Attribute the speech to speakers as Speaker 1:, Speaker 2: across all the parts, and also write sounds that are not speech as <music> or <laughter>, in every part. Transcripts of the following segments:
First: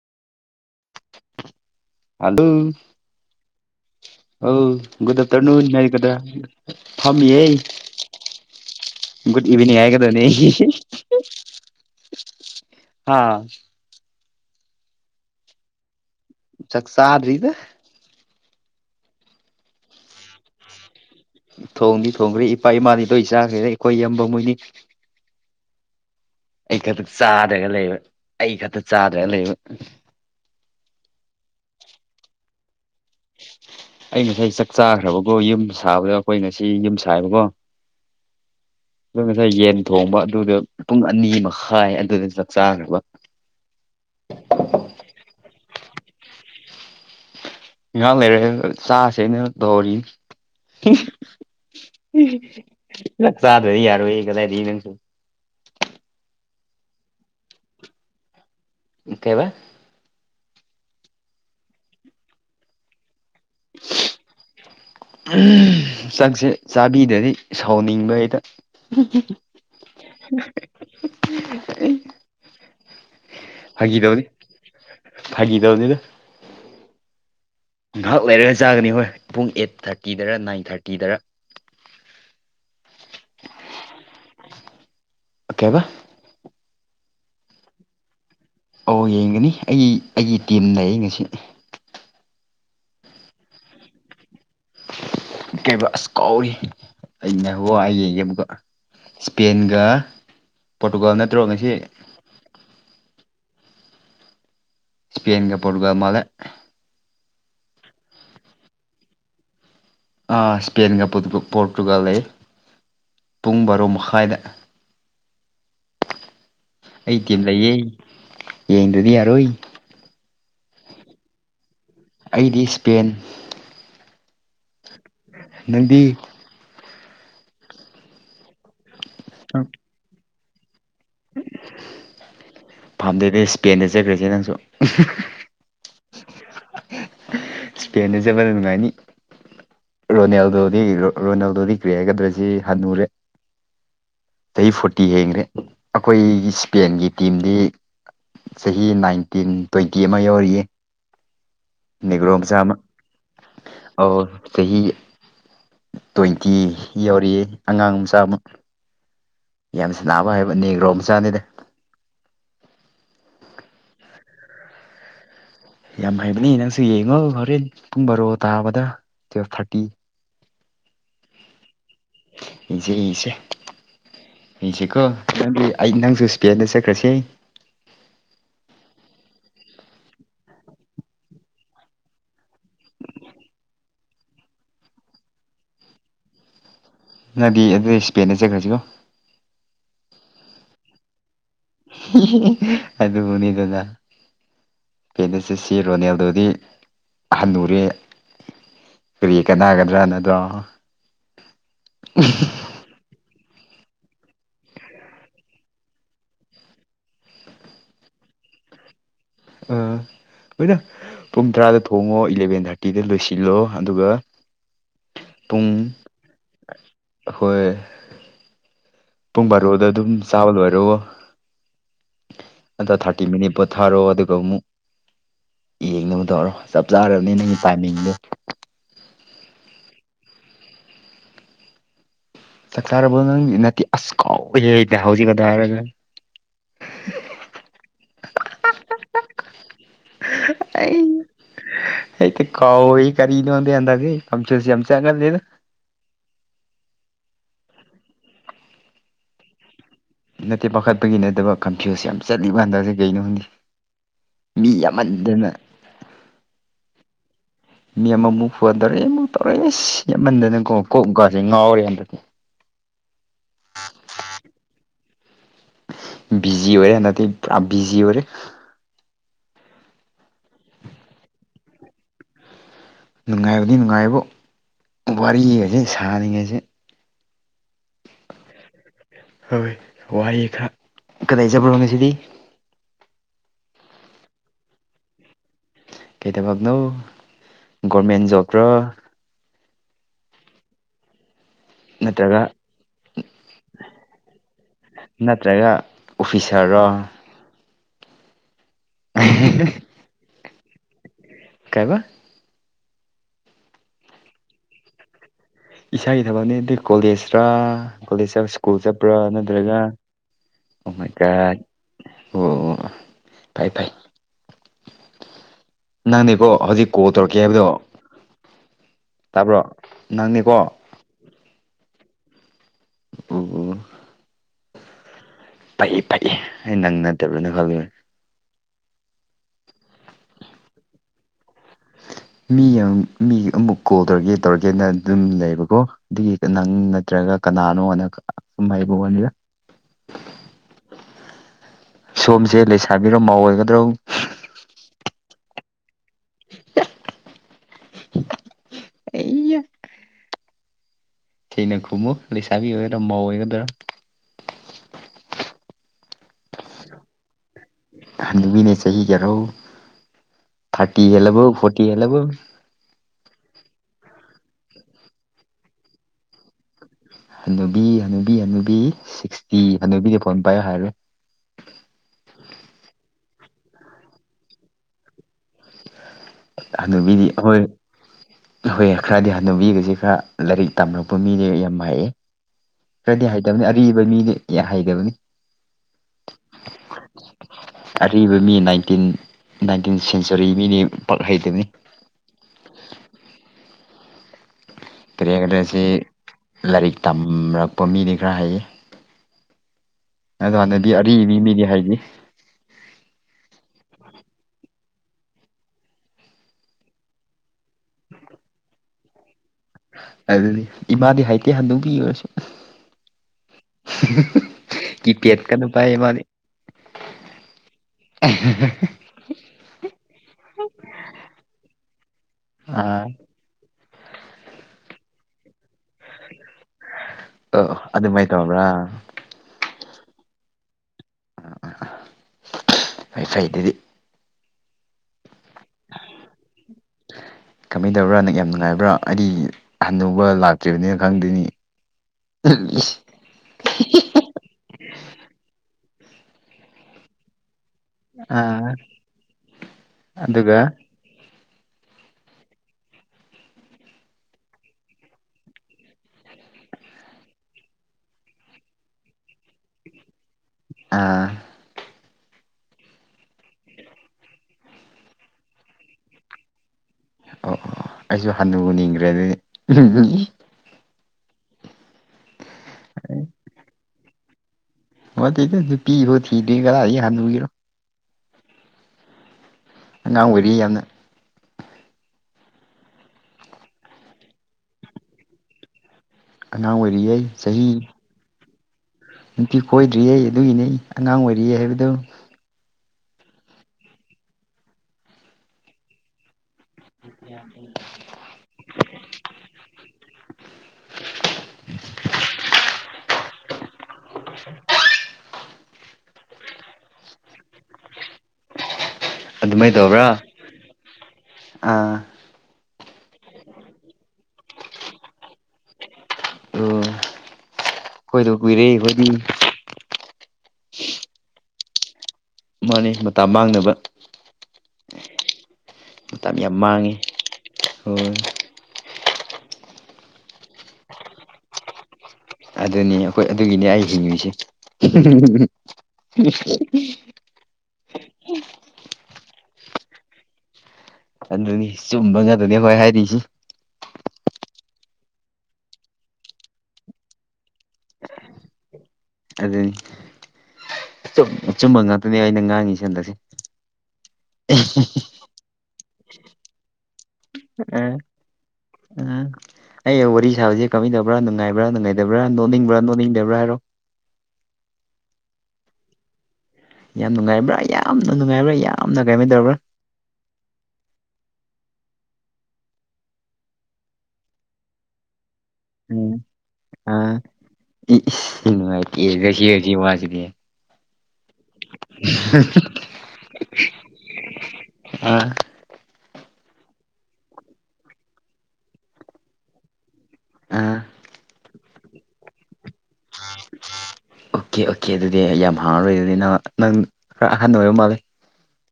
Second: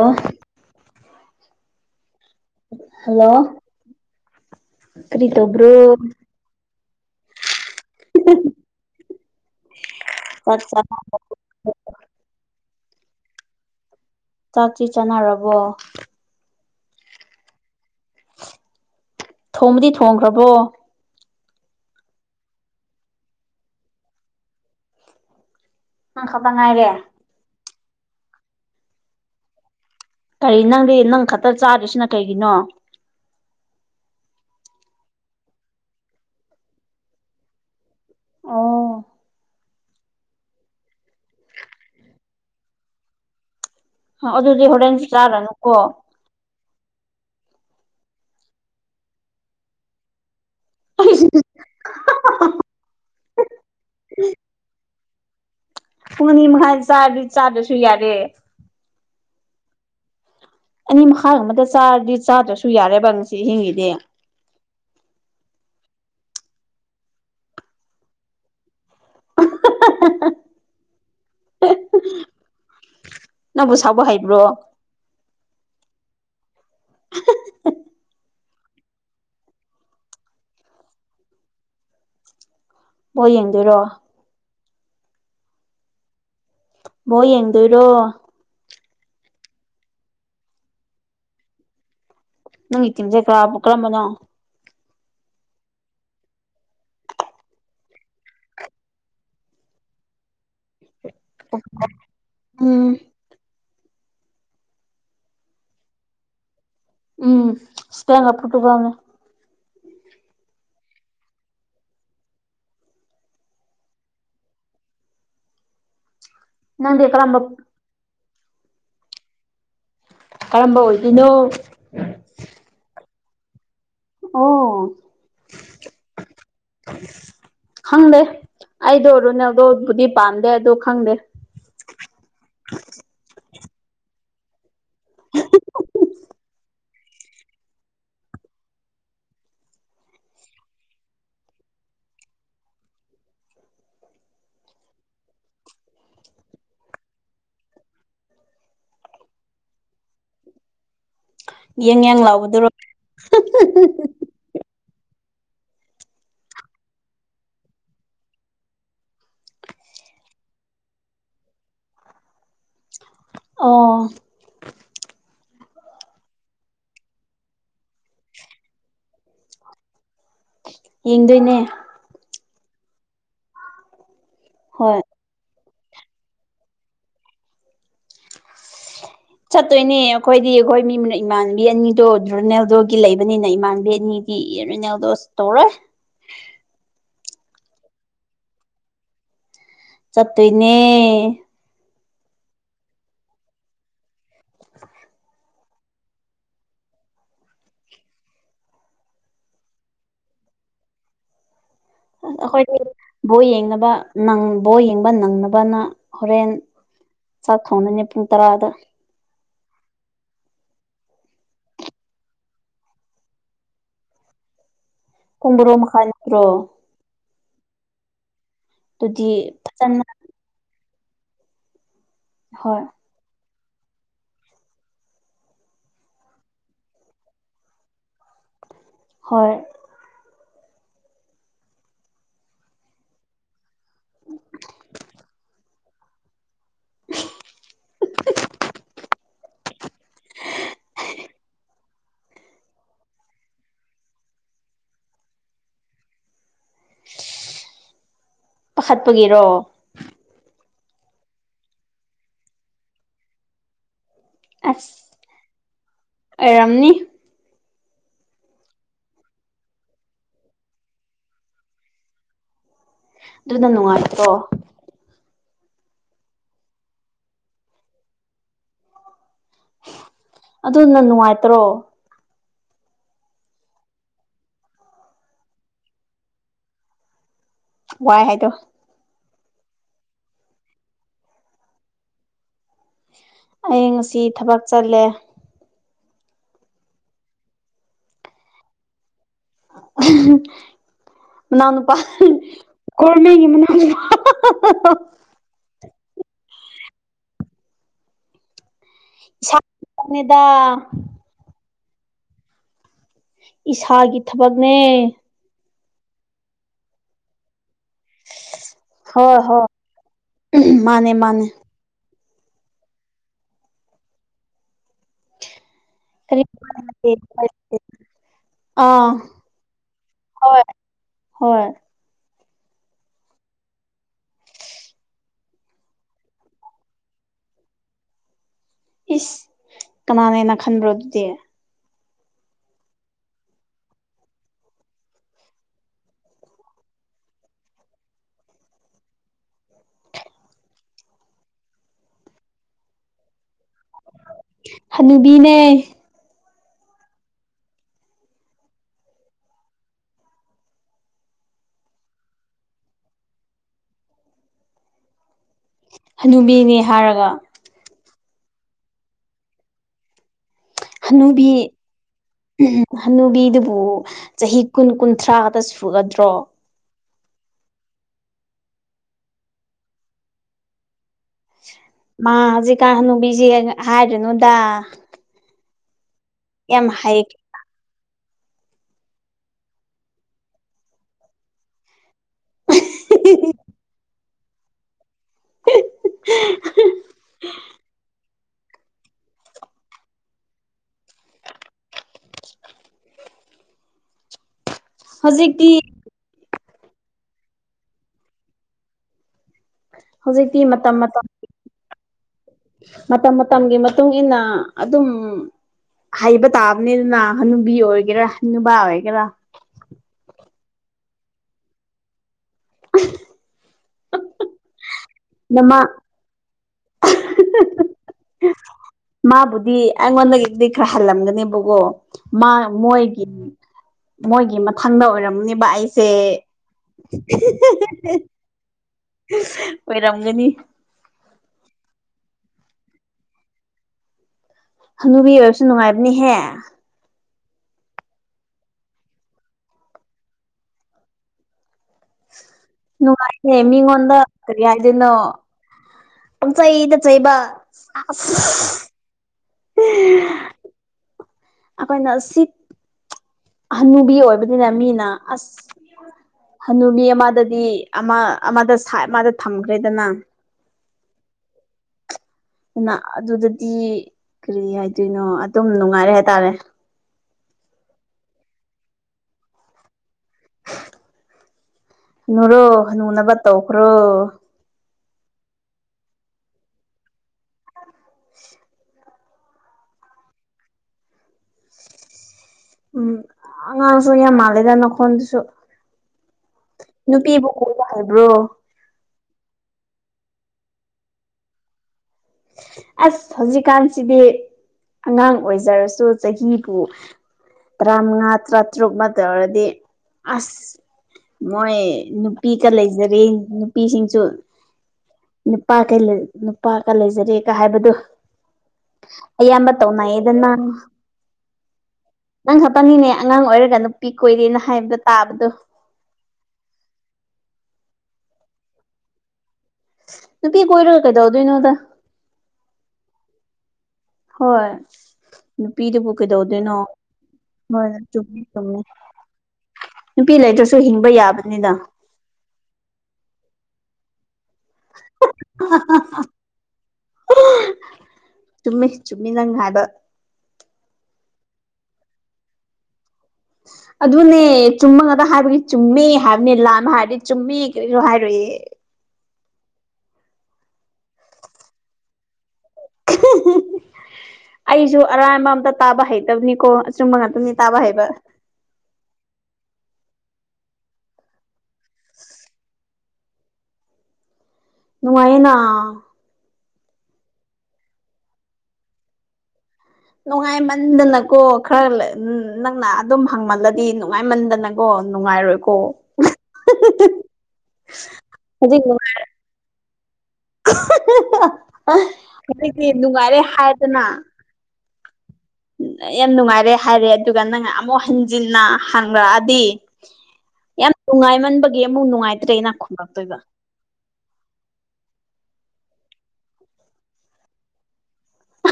Speaker 1: ꯑꯣ
Speaker 2: hello
Speaker 1: hello
Speaker 2: ꯑꯥꯎ good
Speaker 1: ꯀꯔꯤ
Speaker 2: ꯑꯞꯇꯔꯅꯨꯅ
Speaker 1: ꯇꯧꯕ꯭ꯔꯣ
Speaker 2: <unintelligible> ꯐꯝꯃꯤꯌ‌ꯦ ꯒꯨꯗ ꯏꯚꯅꯤꯡ ꯍꯥꯏꯒꯗꯅꯤ
Speaker 1: ꯆꯥꯛ
Speaker 2: ꯍꯥꯥ
Speaker 1: ꯆꯥꯛꯇꯤ ꯆꯥꯟꯅꯔꯕꯣ
Speaker 2: ꯆꯛ ꯆꯥꯗꯔꯤꯗ
Speaker 1: ꯊꯣꯡꯕꯗꯤ ꯊꯣꯡꯈ꯭ꯔꯕꯣ
Speaker 2: ꯊꯣꯡꯗꯤ ꯊꯣꯡꯈ꯭ꯔꯦ ꯏꯄꯥ ꯏꯃꯥꯗꯤ ꯂꯣꯏ ꯆꯥꯈ꯭ꯔꯦꯗ ꯑꯩꯈꯣꯏ ꯌꯝꯕ ꯃꯣꯏꯅꯤ
Speaker 1: ꯅꯪ ꯈꯛꯇ ꯉꯥꯏꯔꯦ
Speaker 2: ꯆꯥꯗꯔꯒ ꯂꯩꯕ ꯑꯩ ꯈꯛꯇ ꯆꯥꯗꯔ ꯂꯩꯕ
Speaker 1: ꯀꯔꯤ ꯅꯪꯗꯤ ꯅꯪ ꯈꯛꯇ ꯆꯥꯗꯔꯤꯁꯤꯅ ꯀꯩꯒꯤꯅꯣ
Speaker 2: ꯑꯩ ꯉꯁꯥꯏ ꯆꯛ ꯆꯥꯈ꯭ꯔꯕꯀꯣ ꯌꯨꯝ ꯁꯥꯕꯗ ꯑꯩꯈꯣꯏ ꯉꯁꯤ ꯌꯨꯝ ꯁꯥꯏꯕꯀꯣ
Speaker 1: ꯑꯣ
Speaker 2: ꯑꯗꯨ ꯉꯁꯥꯏ ꯌ‌ꯦꯜ ꯊꯣꯡꯕ ꯑꯗꯨꯗ ꯄꯨꯡ ꯑꯅꯤ ꯃꯈꯥꯏ ꯑꯗꯨꯗ ꯆꯛ ꯆꯥꯈꯔꯕ
Speaker 1: ꯑꯗꯨꯗꯤ ꯍꯣꯔꯦꯟꯁꯨ ꯆꯔꯅꯨꯀꫭ
Speaker 2: ꯉꯥꯏꯍꯥꯡ ꯂꯩꯔꯦꯒ ꯆꯥꯁ‌ꯦꯟ ꯇꯧꯔꯤ
Speaker 1: ꯑꯩꯁ
Speaker 2: ꯆꯥꯛ ꯆꯗ‌‍꯭ꯔꯥꯗ ꯌꯔꫭꯏꯍ‌ꯦ ꯀꯗꯥꯏꯗꯒꯤ ꯅꯪꯁꯨ
Speaker 1: ꯄꯨꯡ ꯑꯅꯤ ꯃꯈꯥꯏꯗ ꯆꯥꯔꯗꯤ ꯆꯥꯗ꯭ꯔꯁꯨ ꯌꯥꯔꯦ
Speaker 2: ꯀꯩꯑꯕ
Speaker 1: ꯑꯅꯤ ꯃꯈꯥꯒꯨꯝꯕꯗ ꯆꯥꯔꯗꯤ ꯆꯥꯗ꯭ꯔꯁꯨ ꯌꯥꯔꯦꯕ ꯉꯁꯤ ꯑꯍꯤꯡꯒꯤꯗꯤ
Speaker 2: ꯆꯥꯛꯁꯦ ꯆꯥꯕꯤꯗꯔꯗꯤ ꯁꯥꯎꯅꯤꯡꯕ ꯑꯩꯗ <unintelligible>
Speaker 1: ꯅꯪꯕꯨ ꯁꯥꯎꯕ ꯍꯩꯕ꯭ꯔꯣ
Speaker 2: ꯐꯥꯒꯤꯇꯧꯕꯅꯤꯗ
Speaker 1: <unintelligible>
Speaker 2: ꯉꯍꯥꯛ ꯂꯩꯔꯒ ꯆꯥꯒꯅꯤ ꯍꯣꯏ ꯄꯨꯡ ꯑꯩꯠ ꯊꯔꯇꯤꯗꯔ ꯅꯥꯏꯟ ꯊꯔꯇꯤꯗꯔ
Speaker 1: ꯕꫭꯜ ꯌꯦꯡꯗꯣꯏꯔꯣ
Speaker 2: ꯀꯩꯑꯕ
Speaker 1: ꯕꫭꯜ ꯌꯦꯡꯗꯣꯏꯔꯣ
Speaker 2: ꯑꯧ ꯌꯦꯡꯒꯅꯤ ꯑꯩꯒꯤ ꯑꯩꯒꯤ ꯇꯤꯝ ꯂ‌ꯩ ꯉꯁꯤ
Speaker 1: ꯅꯪꯒꯤ ꯇꯤꯝꯁꯦ ꯀꯥꯕ ꯀꯔꯝꯕꯅꯣ
Speaker 2: ꯀꯩꯕ ꯑꯁ ꯀꯧꯔꯤ ꯑꯩꯅ <unintelligible> ꯑꯃꯨꯀ ꯏꯁꯄꯦꯟꯒ ꯄꯣꯔꯇꯨꯒꯥꯜ ꯅꯠꯇ꯭ꯔꯣ ꯉꯁꯤ
Speaker 1: ꯎꯝ
Speaker 2: ꯁꯄꯦꯟꯦꯟꯒ ꯄꯣꯔꯠꯇꯨꯒꯜ ꯃꯥꯜꯂꯩ
Speaker 1: ꯎꯝ ꯏꯁꯄꯦꯟꯒ ꯄꯨꯠꯕꯜꯅꯦ
Speaker 2: ꯑ ꯏꯁꯄꯦꯟꯒ ꯄꯣꯇꯨ ꯄꯣꯔꯇꯨꯒꯜ ꯂꯩ ꯄꯨꯡ ꯕꯥꯔꯣ ꯃꯈꯥꯏꯗ
Speaker 1: ꯅꯪꯗꯤ
Speaker 2: ꯑꯩ
Speaker 1: ꯀꯔꯝꯕ
Speaker 2: ꯇꯤꯝ ꯂꯩꯌꯦ ꯌꯦꯡꯗꯔꯗꯤ ꯌꯥꯔꯣꯏ
Speaker 1: ꯀꯔꯝꯕ ꯑꯣꯏꯗꯣꯏꯅꯣ
Speaker 2: ꯑꯩꯗꯤ ꯏꯁꯄꯦꯟ
Speaker 1: ꯑꯣ
Speaker 2: ꯅꯪꯗꯤ
Speaker 1: ꯈꯪꯗꯦ ꯑꯩꯗꯣ ꯔꯣꯅꯦꯜꯗꯣꯕꯨꯗꯤ ꯄꯥꯝꯗꯦ ꯑꯗꯣ ꯈꯪꯗꯦ
Speaker 2: ꯐꯥꯝꯗꯗꯤ ꯏꯁꯄꯦꯟꯗ ꯆꯠꯈ꯭ꯔꯁꯦ ꯅꯪꯁꯨ ꯁꯄꯦꯟꯗ ꯆꯕꯅ ꯅꯨꯡꯉꯥꯏꯅꯤ ꯔꯣꯅꯦꯜꯗꯣꯗꯤ ꯔꯣ ꯔꯣꯅꯦꯜꯗꯣꯗꯤ ꯀꯔꯤ ꯍꯥꯏꯒꯗ꯭ꯔꯁꯤ ꯍꯟꯅꯨꯔꯦ ꯆꯍꯤ ꯐꯣꯔꯇꯤ ꯍꯦꯡꯈ꯭ꯔꯦ ꯑꯈꯣꯏ ꯏꯁꯄꯦꯟꯒꯤ ꯇꯤꯝꯗꯤ ꯆꯍꯤ ꯅꯥꯏꯟꯇꯤꯟ ꯇ꯭ꯋꯦꯟꯇꯤ ꯑꯃ ꯌꯥꯎꯔꯤꯌꯦ
Speaker 1: ꯌꯦꯟ ꯌꯪ ꯂꯥꯎꯕꯗꯨꯔꯣ
Speaker 2: ꯑꯣ ꯆꯍꯤ ꯇ꯭ꯋꯦꯟꯇꯤ ꯌꯧꯔꯤꯌꯦ ꯑꯉꯥꯡ ꯃꯆꯥ ꯑꯃ ꯌꯥꯝ ꯁꯅꯥꯕ ꯍꯥꯏꯕ ꯅꯦꯒ꯭ꯔꯣ ꯃꯆꯥꯅꯤꯗ
Speaker 1: ꯑꯣ
Speaker 2: ꯌꯥꯝ ꯍꯩꯕꯅꯤ ꯅꯪꯁꯨ ꯌꯦꯡꯉꯣ ꯍꯣꯔꯦꯟ ꯄꯨꯡ ꯕꯔꯣ ꯇꯥꯕꯗ ꯇꯨꯑꯦꯞ ꯊꯥꯔꯇꯤ
Speaker 1: ꯌꯦꯡꯗꯣꯏꯅꯦ
Speaker 2: ꯌꯦꯡꯆꯦ ꯌꯦꯡꯁꯦ
Speaker 1: ꯍꯣꯏ
Speaker 2: ꯌꯦꯁꯦꯀꯣ ꯅꯪꯕꯤ ꯑꯩ ꯅꯪꯁꯨ ꯏꯁ꯭ꯄꯦꯟꯗ ꯆꯠꯈ꯭ꯔꯁꯦ
Speaker 1: <inaudible> ꯆꯠꯇꯣꯏꯅꯦ ꯑꯈꯣꯏꯗꯤ ꯑꯈꯣꯏ ꯃꯤꯃꯅ ꯏꯃꯥꯟꯕꯤ ꯑꯅꯤꯗꯣ ꯗꯔꯣꯅꯦꯜꯗꯨꯒꯤ ꯂꯩꯕꯅꯤꯅ ꯏꯃꯥꯟꯕꯤ ꯑꯅꯤ ꯒꯤ ꯏꯔꯤꯅꯦꯜꯗꯣꯁ ꯇꯧꯔꯣꯏ
Speaker 2: ꯅꯗꯤ ꯑꯗꯨ ꯏꯁꯄꯦꯟꯅ ꯆꯠꯈ꯭ꯔꯁꯤꯀꯣ
Speaker 1: ꯆꯠꯇꯣꯏꯅꯦ
Speaker 2: ꯑꯗꯨꯕꯨꯅꯤꯗꯅ ꯄꯦꯟꯅ ꯆꯠꯁꯤ ꯔꯣꯅꯦꯜꯗꯨꯗꯤ ꯍꯟꯅꯨꯔꯦ ꯀꯔꯤ ꯀꯅꯥꯒꯗ꯭ꯔꯥ ꯅꯠꯇ꯭ꯔꯣ
Speaker 1: ꯑꯈꯣꯏꯗꯤ ꯕꯣ ꯌꯦꯡꯅꯕ ꯅꯪ ꯕꯣ ꯌꯦꯡꯕ ꯅꯪꯅꯕꯅ ꯍꯣꯔꯦꯟ ꯆꯥꯛ ꯊꯣꯡꯅꯅꯦ ꯄꯨꯡ ꯇꯔꯥꯗ
Speaker 2: ꯑ ꯍꯣꯏꯗ ꯄꯨꯡ ꯇꯔꯥꯗ ꯊꯣꯡꯉꯣ ꯏꯂꯚꯦꯟ ꯊꯥꯔꯇꯤꯗ ꯂꯣꯏꯁꯤꯜꯂꯣ ꯑꯗꯨꯒ ꯄꯨꯡ
Speaker 1: ꯕꯥꯔꯣ ꯃꯈꯥꯏ ꯅꯠꯇ꯭ꯔꯣ
Speaker 2: ꯍꯣꯏ
Speaker 1: ꯑꯗꯨꯗꯤ
Speaker 2: ꯄꯨꯡ ꯕꯥꯔꯣꯗ
Speaker 1: ꯐꯖꯅ
Speaker 2: ꯑꯗꯨꯝ ꯆꯥꯕ ꯂꯣꯏꯔꯣ
Speaker 1: ꯍꯣꯏ
Speaker 2: ꯑꯗ ꯊꯥ ꯇꯤ ꯃꯤꯅꯤꯠ ꯄꯣꯊꯥꯔꯣ ꯑꯗꯨꯒ ꯑꯃꯨꯛ ꯌꯦꯡꯅꯕ ꯇꯧꯔꯣ ꯆꯞ ꯆꯥꯔꯅꯤ ꯅꯪꯒꯤ ꯇꯥꯏꯃꯤꯡꯗꯣ
Speaker 1: ꯍꯣꯏ
Speaker 2: ꯆꯥꯛ ꯆꯥꯔꯕ ꯅꯪ ꯅꯥꯠꯇꯦ ꯑꯁ ꯀꯥꯎꯏꯍꯦ ꯍꯦꯛꯇ ꯍꯧꯖꯤꯛꯈꯗ ꯍꯥꯏꯔꯒ
Speaker 1: <unintelligible>
Speaker 2: ꯑꯩ ꯍꯦꯛꯇ ꯀꯥꯎꯋꯤ ꯀꯔꯤꯅꯣꯗꯦ ꯍꯟꯗꯛꯁꯦ ꯄꯝꯆ ꯆꯦ ꯌꯥꯝ ꯆꯥꯟꯅꯗꯦꯗ
Speaker 1: ꯄꯥꯈꯠꯄꯒꯤꯔꯣ
Speaker 2: ꯅꯠꯇꯦ ꯄꯥꯈꯠꯄꯒꯤ ꯅꯠꯇꯕ ꯀꯟꯐ꯭ꯌꯨꯁ ꯌꯥꯝ ꯆꯠꯂꯤ ꯍꯟꯗꯛꯁꯦ ꯀꯩꯅꯣ ꯍꯪꯗꯤ
Speaker 1: ꯑꯁ ꯑꯣꯏꯔꯝꯅꯤ
Speaker 2: ꯃꯤ ꯑꯃꯃꯨꯛ ꯐꯣꯟ ꯇꯧꯔꯦ ꯑꯃꯨꯛ ꯇꯧꯔꯦ ꯏꯁ ꯌꯥꯝꯃꯟꯗꯅꯀꯣ ꯀꯣꯛꯀꯥꯖꯦ ꯉꯥꯎꯔꯦ ꯍꯟꯛꯇꯤ
Speaker 1: ꯑꯗꯨꯅ ꯅꯨꯡꯉꯥꯏꯇ꯭ꯔꯣ
Speaker 2: ꯕꯤꯖꯤ ꯑꯣꯏꯔꯦ ꯍꯟꯗꯛꯇꯤ ꯄꯨꯔ ꯕꯤꯖꯤ ꯑꯣꯏꯔꯦ
Speaker 1: ꯑꯗꯨꯅ ꯅꯨꯡꯉꯥꯏꯇ꯭ꯔꯣ
Speaker 2: ꯅꯨꯡꯉꯥꯏꯕꯗꯤ ꯅꯨꯡꯉꯥꯏꯕꯨ ꯋꯥꯔꯤꯒꯗꯤ ꯁꯥꯥꯟꯅꯤꯡꯉꯖꯦ
Speaker 1: ꯋꯥꯏ ꯍꯥꯏꯗꯣ
Speaker 2: ꯍꯣꯏ ꯋꯥꯍꯩ ꯈꯔ ꯀ ꯂꯩꯖꯕ ꯃꯤꯖꯤꯗꯤ
Speaker 1: ꯑꯩ ꯉꯁꯤ ꯊꯕꯛ ꯆꯠꯂꯦ
Speaker 2: ꯀꯩ ꯊꯕꯛꯅꯣ ꯒꯣꯔꯃꯦꯟ ꯖꯣꯕꯔꯣ
Speaker 1: <unintelligible> ꯃꯅꯥꯎꯅꯨꯄꯥ
Speaker 2: ꯅꯠꯇ꯭ꯔꯒ
Speaker 1: <unintelligible> ꯀꯣꯔꯃꯦꯟꯒꯤ <unintelligible>
Speaker 2: ꯅꯠꯇ꯭ꯔꯒ ꯑꯣꯐꯤꯁꯥꯔꯔꯣ
Speaker 1: ꯏꯁꯥꯛ ꯅꯦꯗ
Speaker 2: ꯀꯩꯕ
Speaker 1: ꯏꯁꯥꯒꯤ ꯊꯕꯛꯅꯦ
Speaker 2: ꯏꯁꯥꯒꯤ ꯊꯕꯛꯅꯦꯗꯤ ꯀꯣꯂꯦꯖꯔ ꯀꯣꯂꯦꯖ ꯆꯠ ꯁ꯭ꯀꯨꯜ ꯆꯠꯄ꯭ꯔ
Speaker 1: ꯍꯣꯏ ꯍꯣꯏ
Speaker 2: ꯅꯠꯇ꯭ꯔꯒ
Speaker 1: ꯃꯥꯅꯦ ꯃꯥꯅꯦ
Speaker 2: <unintelligible> ꯑꯣ ꯑꯣ ꯐꯩ ꯐꯩ ꯅꯪꯅꯦꯀꯣ ꯍꯧꯖꯤꯛ ꯀꯣꯜ ꯇꯧꯔꯛꯀꯦ ꯍꯥꯏꯕꯗꯣ
Speaker 1: <unintelligible> ꯑꯥ
Speaker 2: ꯇꯥꯕ꯭ꯔꯣ ꯅꯪꯅꯦꯀꯣ
Speaker 1: ꯍꯣꯏ ꯍꯣꯏ
Speaker 2: ꯎꯝ ꯎꯝ ꯐꯩ ꯐꯩ ꯑꯩ ꯅꯪ ꯅꯠꯇ꯭ꯔꯕꯅ ꯈꯜꯂꯨꯔꯦ
Speaker 1: ꯏꯁ ꯀꯅꯥꯅꯦꯅ ꯈꯟꯕ꯭ꯔꯣ ꯑꯗꯨꯗꯤ
Speaker 2: ꯃꯤ ꯌꯥꯝ ꯃꯤꯒꯤ ꯑꯃꯨꯛ ꯀꯣꯜ ꯇꯧꯔꯒꯦ ꯇꯧꯔꯒꯦꯅ ꯑꯗꯨꯝ ꯂꯩꯌꯦꯕꯀꯣ ꯑꯗꯨꯒꯤ ꯅꯪ ꯅꯠꯇ꯭ꯔꯒ ꯀꯅꯥꯅꯣꯅ ꯁꯨꯝ ꯍꯥꯏꯕ ꯋꯥꯅꯤꯗ
Speaker 1: <unintelligible>
Speaker 2: ꯁꯣꯝꯖꯦ ꯂꯩꯁꯥꯕꯤꯔꯣ ꯃꯧ ꯑꯣꯏꯒꯗ꯭ꯔꯣ
Speaker 1: ꯍꯅꯨꯕꯤꯅꯦ
Speaker 2: ꯏꯌꯥ ꯁꯦꯡꯅ ꯈꯨꯝꯃꯨ ꯂꯩꯁꯥꯕꯤ ꯑꯣꯏꯒꯗꯔ ꯃꯧ ꯑꯣꯏꯒꯗꯔ
Speaker 1: ꯍꯅꯨꯕꯤꯅꯦ ꯍꯥꯏꯔꯒ
Speaker 2: ꯍꯟꯅꯨꯕꯤꯅꯦ ꯆꯍꯤ ꯀ꯭ꯌꯥꯔꯣ ꯊꯥꯔꯇꯤ ꯍꯦꯜꯂꯕꯣ ꯐꯣꯔꯇꯤ ꯍꯦꯜꯂꯕꯣ
Speaker 1: ꯎꯝ ꯍꯨꯝ ꯍꯅꯨꯕꯤꯗꯨꯕꯨ ꯆꯍꯤ ꯀꯨꯟ ꯀꯨꯟꯊ꯭ꯔꯥꯗ ꯁꯨꯒꯗ꯭ꯔꯣ
Speaker 2: ꯍꯅꯨꯕꯤ ꯍꯅꯨꯕꯤ ꯍꯅꯨꯕꯤ ꯁꯤꯛꯁꯇꯤ ꯍꯅꯕꯤꯒ ꯐꯣꯟ ꯄꯥꯏꯕ ꯍꯩꯔꯣꯏ
Speaker 1: ꯃꯥ ꯍꯧꯖꯤꯛꯀꯥꯟ ꯍꯅꯨꯕꯤꯖꯤ ꯑꯅ ꯍꯥꯏꯔꯨꯅꯨꯗ ꯌꯥꯝ ꯍꯩ
Speaker 2: ꯍꯅꯨꯕꯤꯗꯤ ꯍꯣꯏ ꯍꯣꯏ ꯈꯔꯗꯤ ꯍꯅꯨꯕꯤꯒꯖꯦ ꯈꯔ ꯂꯥꯏꯔꯤꯛ ꯇꯝꯔꯛꯄ ꯃꯤꯅꯦ ꯌꯥꯝ ꯍꯩꯌꯦ ꯈꯔꯗꯤ ꯍꯩꯇꯕꯅꯤ ꯑꯔꯤꯕ ꯃꯤꯗꯤ ꯀꯌꯥ ꯍꯩꯗꯕꯅꯤ ꯑꯔꯤꯕ ꯃꯤ ꯅꯥꯏꯟꯇꯤꯟ ꯅꯥꯏꯟꯇꯤꯟ ꯁꯦꯟꯆꯨꯔꯤ ꯃꯤꯅꯤ ꯄꯥꯛ ꯍꯩꯇꯕꯅꯤ ꯀꯔꯤ
Speaker 1: ꯍꯧꯖꯤꯛꯇꯤ
Speaker 2: ꯍꯥꯏꯒꯗꯔꯁꯤ ꯂꯥꯏꯔꯤꯛ ꯇꯝꯔꯛꯄ ꯃꯤꯗꯤ ꯈꯔ ꯍꯩꯌꯦ ꯑꯗꯨ
Speaker 1: ꯍꯧꯖꯤꯛꯇꯤ
Speaker 2: ꯍꯥꯟꯅꯗꯤ
Speaker 1: ꯃꯇꯝ ꯃꯇꯝ
Speaker 2: ꯑꯔꯤꯕꯤ ꯃꯤꯗꯤ ꯍꯩꯕꯅꯤ
Speaker 1: ꯃꯇꯝ ꯃꯇꯝꯒꯤ ꯃꯇꯨꯡ ꯏꯟꯅ ꯑꯗꯨꯝ ꯍꯩꯕ ꯇꯥꯕꯅꯤꯗꯅ ꯍꯅꯨꯕꯤ ꯑꯣꯏꯒꯦꯔ ꯍꯅꯨꯕꯥ ꯑꯣꯏꯒꯦꯔ
Speaker 2: ꯑꯗꯨꯅꯤ ꯏꯃꯥꯗꯤ ꯍꯩꯇꯦ ꯍꯅꯨꯕꯤ ꯑꯣꯏꯔꯁꯨ
Speaker 1: <unintelligible>
Speaker 2: ꯀꯤ ꯄꯦꯠ ꯀꯟꯅ
Speaker 1: ꯅꯃꯥ
Speaker 2: ꯄꯥꯏ ꯃꯥꯗꯤ
Speaker 1: <unintelligible>
Speaker 2: <unintelligible>
Speaker 1: ꯃꯥꯕꯨꯗꯤ ꯑꯩꯉꯣꯟꯗꯒꯤꯗꯤ ꯈꯔ ꯍꯜꯂꯝꯒꯅꯦꯕꯀꯣ ꯃꯥ
Speaker 2: ꯑꯥ
Speaker 1: ꯃꯣꯏꯒꯤ ꯃꯣꯏꯒꯤ ꯃꯊꯪꯗ ꯑꯣꯏꯔꯝꯅꯦꯕ ꯑꯩ ꯁꯦ
Speaker 2: ꯑꯣ ꯑꯗꯨꯃꯥꯏꯅ ꯇꯧꯕ꯭ꯔꯥ
Speaker 1: ꯑꯣꯏꯔꯝꯒꯅꯤ
Speaker 2: ꯑ ꯑ ꯑ ꯐꯩ ꯐꯩ ꯗꯨꯗꯤ
Speaker 1: ꯍꯅꯨꯕꯤ ꯑꯣꯏꯔꯁꯨ ꯅꯨꯡꯉꯥꯏꯕꯅꯤꯍꯦ
Speaker 2: ꯀꯃꯤ ꯇꯧꯕ꯭ꯔꯥ ꯅꯛ ꯌꯥꯝ ꯅꯨꯡꯉꯥꯏꯕ꯭ꯔꯥ ꯑꯩꯗꯤ ꯍꯟꯅꯨꯕ ꯂꯥꯛꯇ꯭ꯔꯤꯕꯅꯤꯅ ꯈꯪꯗꯤꯅꯦ
Speaker 1: ꯅꯨꯡꯉꯥꯏꯇꯦ ꯃꯤꯉꯣꯟꯗ ꯀꯔꯤ ꯍꯥꯏꯗꯣꯏꯅꯣ ꯄꯪꯆꯩꯗ ꯆꯩꯕ ꯑꯁ
Speaker 2: ꯑ ꯑꯗꯨꯒ
Speaker 1: ꯑꯈꯣꯏꯅ ꯁꯤꯠ ꯍꯅꯨꯕꯤ ꯑꯣꯏꯕꯅꯤꯅ ꯃꯤꯅ ꯑꯁ ꯍꯅꯨꯕꯤ ꯑꯃꯗꯗꯤ ꯑꯃ ꯑꯃꯗ ꯁꯥꯏꯠ ꯑꯃꯗ ꯊꯝꯈ꯭ꯔꯦꯗꯅ
Speaker 2: ꯑꯥ
Speaker 1: ꯗꯨꯅ ꯑꯗꯨꯗꯗꯤ ꯀ꯭ꯔꯤ ꯍꯥꯏꯗꯣꯏꯅꯣ ꯑꯗꯨꯝ ꯅꯨꯡꯉꯥꯏꯔꯦ ꯍꯥꯏꯇꯥꯔꯦ
Speaker 2: ꯑꯣ ꯑꯣ ꯑꯩꯖꯨ ꯍꯟꯅꯨ ꯅꯤꯡꯒ꯭ꯔꯦ ꯑꯗꯨꯗꯤ
Speaker 1: ꯅꯨꯔꯣ ꯍꯅꯨꯅꯕ ꯇꯧꯈ꯭ꯔꯣ
Speaker 2: ꯋꯥꯠꯂꯤꯗ ꯅꯨꯄꯤꯕꯣ ꯊꯤꯗ꯭ꯔꯤ ꯀꯔꯥꯏ ꯍꯟꯅꯨꯒꯤꯔꯣꯏ ꯑꯉꯥꯡ ꯑꯣꯏꯔꯤ ꯌꯥꯝꯅ
Speaker 1: ꯎꯝ ꯑꯉꯥꯡꯁꯨ ꯌꯥꯝ ꯃꯥꯂꯦꯗ ꯅꯈꯣꯟꯗꯨꯁꯨ
Speaker 2: ꯑꯉꯥꯡ ꯑꯣꯏꯔꯤꯌꯦ
Speaker 1: ꯅꯨꯄꯤꯕꯨ
Speaker 2: ꯆꯍꯤ
Speaker 1: <inaudible> ꯍꯩꯕ꯭ꯔꯣ
Speaker 2: ꯅꯨꯄꯤ ꯀꯣꯏꯗ꯭ꯔꯤꯌꯦ ꯑꯗꯨꯒꯤꯅꯦ ꯑꯉꯥꯡ ꯑꯣꯏꯔꯤꯌꯦ ꯍꯥꯏꯕꯗꯣ
Speaker 1: ꯑꯁ ꯍꯧꯖꯤꯛꯀꯥꯟꯁꯤꯗꯤ ꯑꯉꯥꯡ ꯑꯣꯏꯖꯔꯁꯨ ꯆꯍꯤꯕꯨ ꯇ꯭ꯔꯥꯝꯃꯉꯥ ꯇ꯭ꯔꯥꯇ꯭ꯔꯨꯛ ꯃ ꯇꯧꯔꯗꯤ ꯑꯁ ꯃꯣꯏ ꯅꯨꯄꯤꯀ ꯂꯩꯖꯔꯦ ꯅꯨꯄꯤꯁꯤꯡꯁꯨ ꯅꯨꯄꯥꯀ ꯅꯨꯄꯥꯀ ꯂꯩꯖꯔꯦꯒ ꯍꯥꯏꯕꯗꯣ ꯑꯌꯥꯝꯕ
Speaker 2: ꯑꯗꯨꯃꯥꯏꯅ ꯇꯧꯕ꯭ꯔꯥ
Speaker 1: ꯇꯧꯅꯩꯌꯦꯗꯅ
Speaker 2: ꯑꯥ
Speaker 1: ꯅꯪ ꯈꯠꯇꯅꯤꯅꯦ ꯑꯉꯥꯡ ꯑꯣꯏꯔꯒ ꯅꯨꯄꯤ ꯀꯣꯏꯔꯦꯅ ꯍꯥꯏꯕꯗ ꯇꯥꯕꯗꯣ
Speaker 2: ꯑꯣ ꯀꯣꯏꯗ ꯀꯨꯏꯔꯦ ꯈꯣꯏꯗꯤ
Speaker 1: ꯅꯨꯄꯤ ꯀꯣꯏꯔꯒ ꯀꯩꯗꯧꯗꯣꯏꯅꯣꯗ
Speaker 2: ꯃꯥꯅꯤ ꯃꯇꯝ ꯃꯥꯡꯅꯕ
Speaker 1: ꯍꯣꯏ ꯅꯨꯄꯤꯗꯨꯕꯨ
Speaker 2: ꯃꯇꯝ ꯌꯥꯝ
Speaker 1: ꯀꯩꯗꯧꯗꯣꯏꯅꯣ
Speaker 2: ꯃꯥꯡꯉꯤ
Speaker 1: ꯍꯣꯏ ꯆꯨꯝꯃꯤ ꯆꯨꯝꯃꯤ ꯅꯨꯄꯤ ꯂꯩꯇ꯭ꯔꯁꯨ ꯍꯤꯡꯕ ꯌꯥꯕꯅꯤꯗ
Speaker 2: ꯑꯗꯨꯅꯤ ꯑꯈꯣꯏ ꯑꯗꯨꯒꯤꯅꯦ ꯑꯩ ꯍꯤꯡꯉꯤꯁꯦ
Speaker 1: ꯆꯨꯝꯃꯤ ꯆꯨꯝꯃꯤ ꯅꯪ ꯍꯥꯏꯕ
Speaker 2: ꯑꯗꯨꯅꯤ ꯆꯨꯝꯕ ꯉꯗꯅꯦ ꯍꯣꯏ ꯍꯥꯏꯔꯤꯁꯤ
Speaker 1: ꯑꯗꯨꯅꯦ ꯆꯨꯝꯃꯉꯗ ꯍꯥꯏꯕꯒꯤ ꯆꯨꯝꯃꯦ ꯍꯥꯏꯕꯅꯦ ꯂꯥꯟꯕ ꯍꯥꯏꯔꯗꯤ ꯆꯨꯝꯃꯦ ꯀꯔꯤꯁꯨ ꯍꯥꯏꯔꯣꯏꯌꯦ
Speaker 2: ꯑꯗꯨꯅꯤ ꯑꯆꯨꯝ ꯑꯆꯨꯝꯕ ꯉꯥꯇꯅꯤ ꯑꯩꯅ ꯉꯥꯡꯉꯤꯁ
Speaker 1: ꯑꯩꯁꯨ ꯑꯔꯥꯟꯕ ꯑꯝꯇ ꯇꯥꯕ ꯍꯩꯇꯕꯅꯤꯀꯣ ꯑꯆꯨꯝꯕ ꯉꯥꯇꯅꯤ ꯇꯥꯕ
Speaker 2: ꯑ
Speaker 1: ꯍꯩꯕ
Speaker 2: ꯑ ꯑꯩ ꯋꯥꯔꯤ ꯁꯥꯕꯖꯦ ꯀꯃꯤꯗꯕ꯭ꯔꯥ ꯅꯨꯡꯉꯥꯏꯕ꯭ꯔꯥ ꯅꯨꯡꯉꯥꯏꯗꯕ꯭ꯔꯥ ꯅꯣꯠꯅꯤꯡꯕ꯭ꯔꯥ ꯅꯣꯠꯅꯤꯡꯗꯕ꯭ꯔꯥ ꯍꯥꯏꯔꯣ
Speaker 1: ꯅꯨꯡꯉꯥꯏꯌꯦꯅ
Speaker 2: ꯌꯥꯝ ꯅꯨꯡꯉꯥꯏꯕ꯭ꯔꯥ ꯌꯥꯝꯅ ꯅꯨꯡꯉꯥꯏꯕ꯭ꯔꯥ ꯌꯥꯝꯅ ꯀꯥꯏꯃꯥꯏ ꯇꯧꯕ꯭ꯔꯥ
Speaker 1: ꯅꯨꯡꯉꯥꯏꯃꯟꯗꯅꯀꯣ ꯈꯔ ꯂꯩ ꯅꯪꯅ ꯑꯗꯨꯝ ꯍꯪꯃꯜꯂꯗꯤ ꯅꯨꯡꯉꯥꯏꯃꯟꯗꯅ ꯀꯣ ꯅꯨꯡꯉꯥꯏꯔꯣꯏ
Speaker 2: ꯎꯝ ꯑ ꯏꯁ ꯅꯨꯡꯁꯥꯏꯇꯦꯌꯦ <unintelligible> ꯋꯥꯁꯤꯗꯤ
Speaker 1: ꯍꯧꯖꯤꯛꯇꯤ ꯅꯨꯡꯉꯥꯏꯔꯦ ꯍꯥꯏꯗꯅ
Speaker 2: <unintelligible>
Speaker 1: ꯌꯥꯝ ꯅꯨꯡꯉꯥꯏꯔꯦ ꯍꯥꯏꯔꯦ ꯑꯗꯨꯒ ꯅꯪ ꯑꯃꯨꯛ ꯍꯟꯖꯤꯟꯅ ꯍꯥꯡꯔꯛꯑꯗꯤ ꯌꯥꯝ ꯅꯨꯡꯉꯥꯏꯃꯟꯕꯒꯤ ꯑꯃꯨꯛ ꯅꯨꯡꯉꯥꯏꯇ꯭ꯔꯦꯅ ꯈꯣꯡꯂꯛꯇꯣꯏꯗ
Speaker 2: ꯑꯣꯀꯦ ꯑꯣꯀꯦ ꯑꯗꯨꯗꯤ ꯌꯥꯝ <unintelligible> ꯑꯗꯨꯗꯤ ꯅꯪ ꯅꯪ ꯈꯔ ꯑꯍꯟꯅ ꯑꯣꯏꯕ ꯃꯥꯜꯂꯦ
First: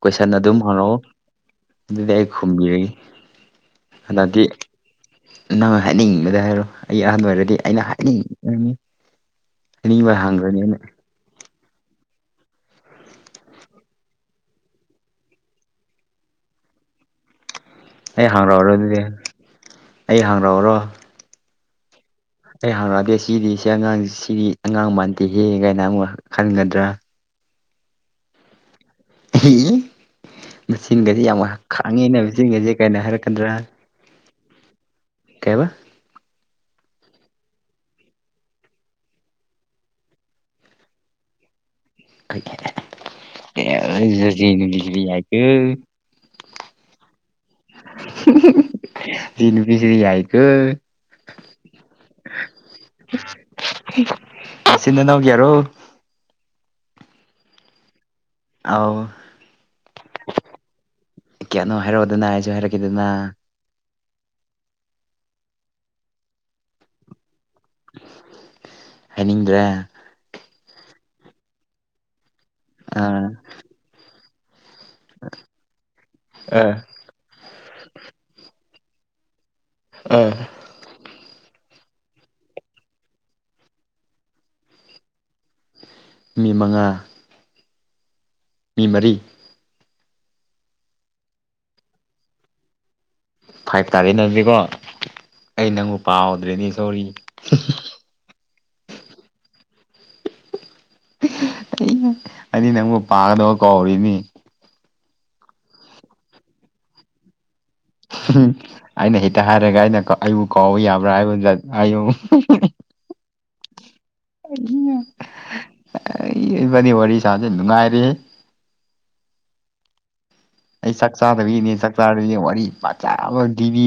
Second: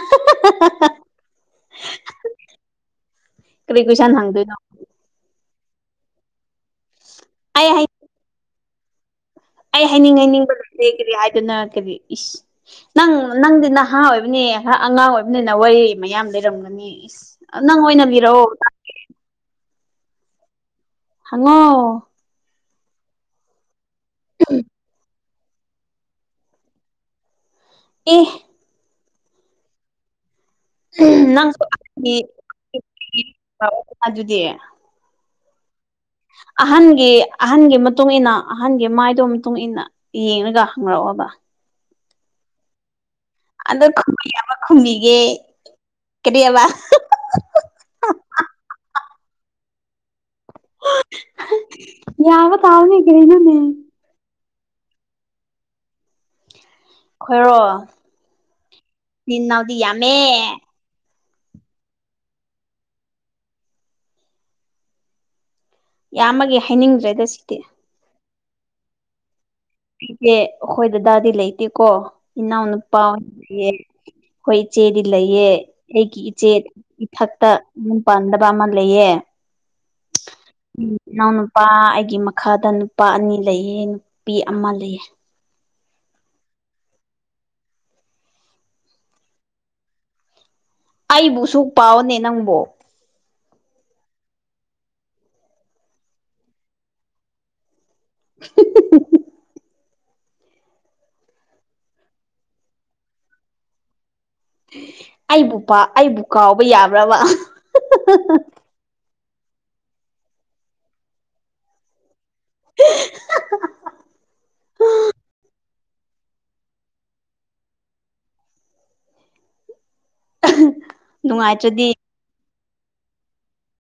Speaker 2: ꯀꯣꯏꯁꯟ ꯑꯗꯨꯝ ꯍꯪꯔꯛꯑꯣ ꯑꯗꯨꯗꯤ ꯑꯩ ꯈꯨꯝꯕꯤꯔꯒꯦ
Speaker 1: ꯀꯔꯤ ꯀꯣꯏꯁꯟ
Speaker 2: ꯍꯟꯗꯛꯇꯤ
Speaker 1: ꯍꯪꯗꯣꯏꯅꯣ
Speaker 2: ꯅꯪꯅ ꯍꯥꯏꯅꯤꯡꯕꯗ ꯍꯥꯏꯔꯣ ꯑꯩ ꯑꯍꯥꯟꯕ ꯑꯣꯏꯔꯗꯤ
Speaker 1: ꯑꯩ
Speaker 2: ꯑꯩꯅ ꯍꯥꯏꯅꯤꯡ
Speaker 1: ꯑꯩ ꯍꯥꯏꯅꯤꯡ ꯍꯥꯏꯅꯤꯡꯕ
Speaker 2: ꯑꯩꯅ
Speaker 1: ꯂꯣꯇꯦ ꯀꯔꯤ ꯍꯥꯏꯗꯣꯅꯣ ꯀꯔꯤ ꯏꯁ ꯅꯪ ꯅꯪꯗꯤ ꯅꯍꯥ ꯑꯣꯏꯕꯅꯤ ꯈꯔ ꯑꯉꯥꯡ ꯑꯣꯏꯕꯅꯤꯅ ꯋꯥꯔꯤ ꯃꯌꯥꯝ ꯂꯩꯔꯝꯒꯅꯤ ꯏꯁ ꯅꯪꯉꯣꯏꯅꯪ
Speaker 2: ꯑꯩ ꯍꯥꯡꯔꯛꯑꯔꯣ ꯑꯗꯨꯗꯤ ꯑꯩ ꯍꯥꯡꯔꯛꯑꯔꯣ
Speaker 1: ꯍꯪꯉꯣ
Speaker 2: ꯑꯩ ꯍꯪꯔꯛꯑꯗꯦ ꯁꯤꯗꯤ ꯁꯤ ꯑꯉꯥꯡ ꯁꯤꯗꯤ ꯑꯉꯥꯡ ꯃꯥꯟꯗꯦ ꯍꯦ ꯀꯥꯏꯅ ꯑꯃꯨꯛ ꯈꯟꯒꯗ꯭ꯔꯥ
Speaker 1: ꯑꯦ
Speaker 2: ꯃꯦꯆꯤꯟꯒꯗꯤ ꯌꯥꯝ
Speaker 1: ꯅꯪꯁꯨ
Speaker 2: ꯈꯥꯡꯉꯦꯅ ꯃꯦꯆꯤꯟꯒꯁꯦ ꯀꯩꯅꯣ ꯍꯥꯏꯔꯛꯀꯗ꯭ꯔꯥ
Speaker 1: ꯑꯗꯨꯗꯤ
Speaker 2: ꯀꯩꯕ
Speaker 1: ꯑꯍꯟꯒꯤ ꯑꯍꯟꯒꯤ ꯃꯇꯨꯡ ꯏꯟꯅ ꯑꯍꯟꯒꯤ ꯃꯥꯏꯗꯨ ꯃꯇꯨꯡ ꯏꯟꯅ ꯌꯦꯡꯔꯒ ꯍꯪꯔꯛꯑꯣꯕ
Speaker 2: ꯀꯩꯂꯩꯔꯦ
Speaker 1: ꯑꯗꯣ ꯈꯨꯝꯕ ꯌꯥꯕ ꯈꯨꯝꯕꯤꯒꯦ
Speaker 2: <unintelligible>
Speaker 1: ꯀꯔꯤꯑꯕ
Speaker 2: ꯌꯥꯏꯀꯣ <unintelligible> ꯌꯥꯏꯀꯦ
Speaker 1: ꯌꯥꯕ ꯇꯥꯕꯅꯤ ꯀꯩꯩꯅꯅꯦ
Speaker 2: ꯅꯆꯤꯟ ꯅꯅꯥꯎ ꯀꯌꯥꯔꯣ
Speaker 1: ꯈꯣꯏꯔꯣ
Speaker 2: ꯑꯥꯎ
Speaker 1: ꯆꯤꯟꯅꯥꯎꯗꯤ ꯌꯥꯝꯃꯦ
Speaker 2: ꯀꯌꯥꯅꯣ ꯍꯥꯏꯔꯛꯑꯣꯗꯅ ꯑꯩꯁꯨ ꯍꯥꯏꯔꯛꯀꯦꯗꯅ
Speaker 1: ꯌꯥꯝꯕꯒꯤ ꯍꯥꯏꯅꯤꯡꯗ꯭ꯔꯦꯗ ꯁꯤꯗꯤ
Speaker 2: ꯍꯥꯏꯅꯤꯡꯗ꯭ꯔꯦ
Speaker 1: ꯑꯩꯁꯦ ꯑꯩꯈꯣꯏꯗ ꯗꯥꯗꯤ ꯂꯩꯇꯦꯀꯣ ꯏꯅꯥꯎꯅꯨꯄꯥ ꯑꯣꯏꯟ
Speaker 2: ꯑꯥ
Speaker 1: ꯂꯩꯌꯦ ꯑꯩꯈꯣꯏ ꯏꯆꯦꯗꯤ ꯂꯩꯑ ꯑꯩꯒꯤ ꯏꯆꯦ
Speaker 2: ꯑꯥ
Speaker 1: ꯏꯊꯛꯇ ꯌꯨꯡ ꯄꯥꯟꯗꯕ ꯑꯃ ꯂꯩꯌꯦ
Speaker 2: ꯑꯥ
Speaker 1: ꯎꯝ ꯏꯅꯥꯎꯅꯄꯥ ꯑꯩꯒꯤ ꯃꯈꯥꯗ ꯅꯨꯄꯥ ꯑꯅꯤ ꯂꯩꯌꯦ ꯅꯨꯄꯤ ꯑꯃ ꯂꯩꯌꯦ
Speaker 2: ꯃꯤ ꯃꯉꯥ ꯃꯤ ꯃꯔꯤ
Speaker 1: ꯑꯩꯕꯨꯁꯨ ꯄꯥꯎꯅꯦ ꯅꯪꯕꯨ
Speaker 2: ꯐꯥꯏꯚ ꯇꯥꯔꯦ ꯅꯪꯗꯤꯀꯣ ꯑꯩ ꯅꯪꯕꯨ ꯄꯥꯎꯗ꯭ꯔꯦꯅꯦ ꯁꯣꯔꯤ
Speaker 1: <unintelligible>
Speaker 2: ꯑꯩꯗꯤ ꯅꯪꯕꯨ ꯄꯥꯒꯗꯕ ꯀꯧꯔꯤꯅꯤ
Speaker 1: ꯑꯩꯕꯨ ꯄꯥ ꯑꯩꯕꯨ ꯀꯥꯎꯕ ꯌꯥꯕ꯭ꯔꯕ
Speaker 2: ꯑꯩꯅ ꯍꯦꯛꯇ ꯍꯥꯏꯔꯒ ꯑꯩꯅ ꯑꯩꯕꯨ ꯀꯥꯎꯕ ꯌꯥꯕ꯭ꯔꯥ ꯍꯥꯏꯌꯣ <unintelligible> ꯏꯕꯥꯌꯤ ꯋꯥꯔꯤ ꯁꯥꯕꯁꯦ ꯅꯨꯡꯉꯥꯏꯔꯤꯍꯦ ꯑꯩ ꯆꯥꯛ ꯆꯥꯗꯕꯤꯒꯤꯅꯦ
Speaker 1: ꯅꯨꯡꯉꯥꯏꯇ꯭ꯔꯗꯤ
Speaker 2: ꯆꯥꯛ ꯆꯥꯔꯗꯤ ꯋꯥꯔꯤ ꯐꯖꯕ ꯑꯃ ꯂꯤꯕꯤ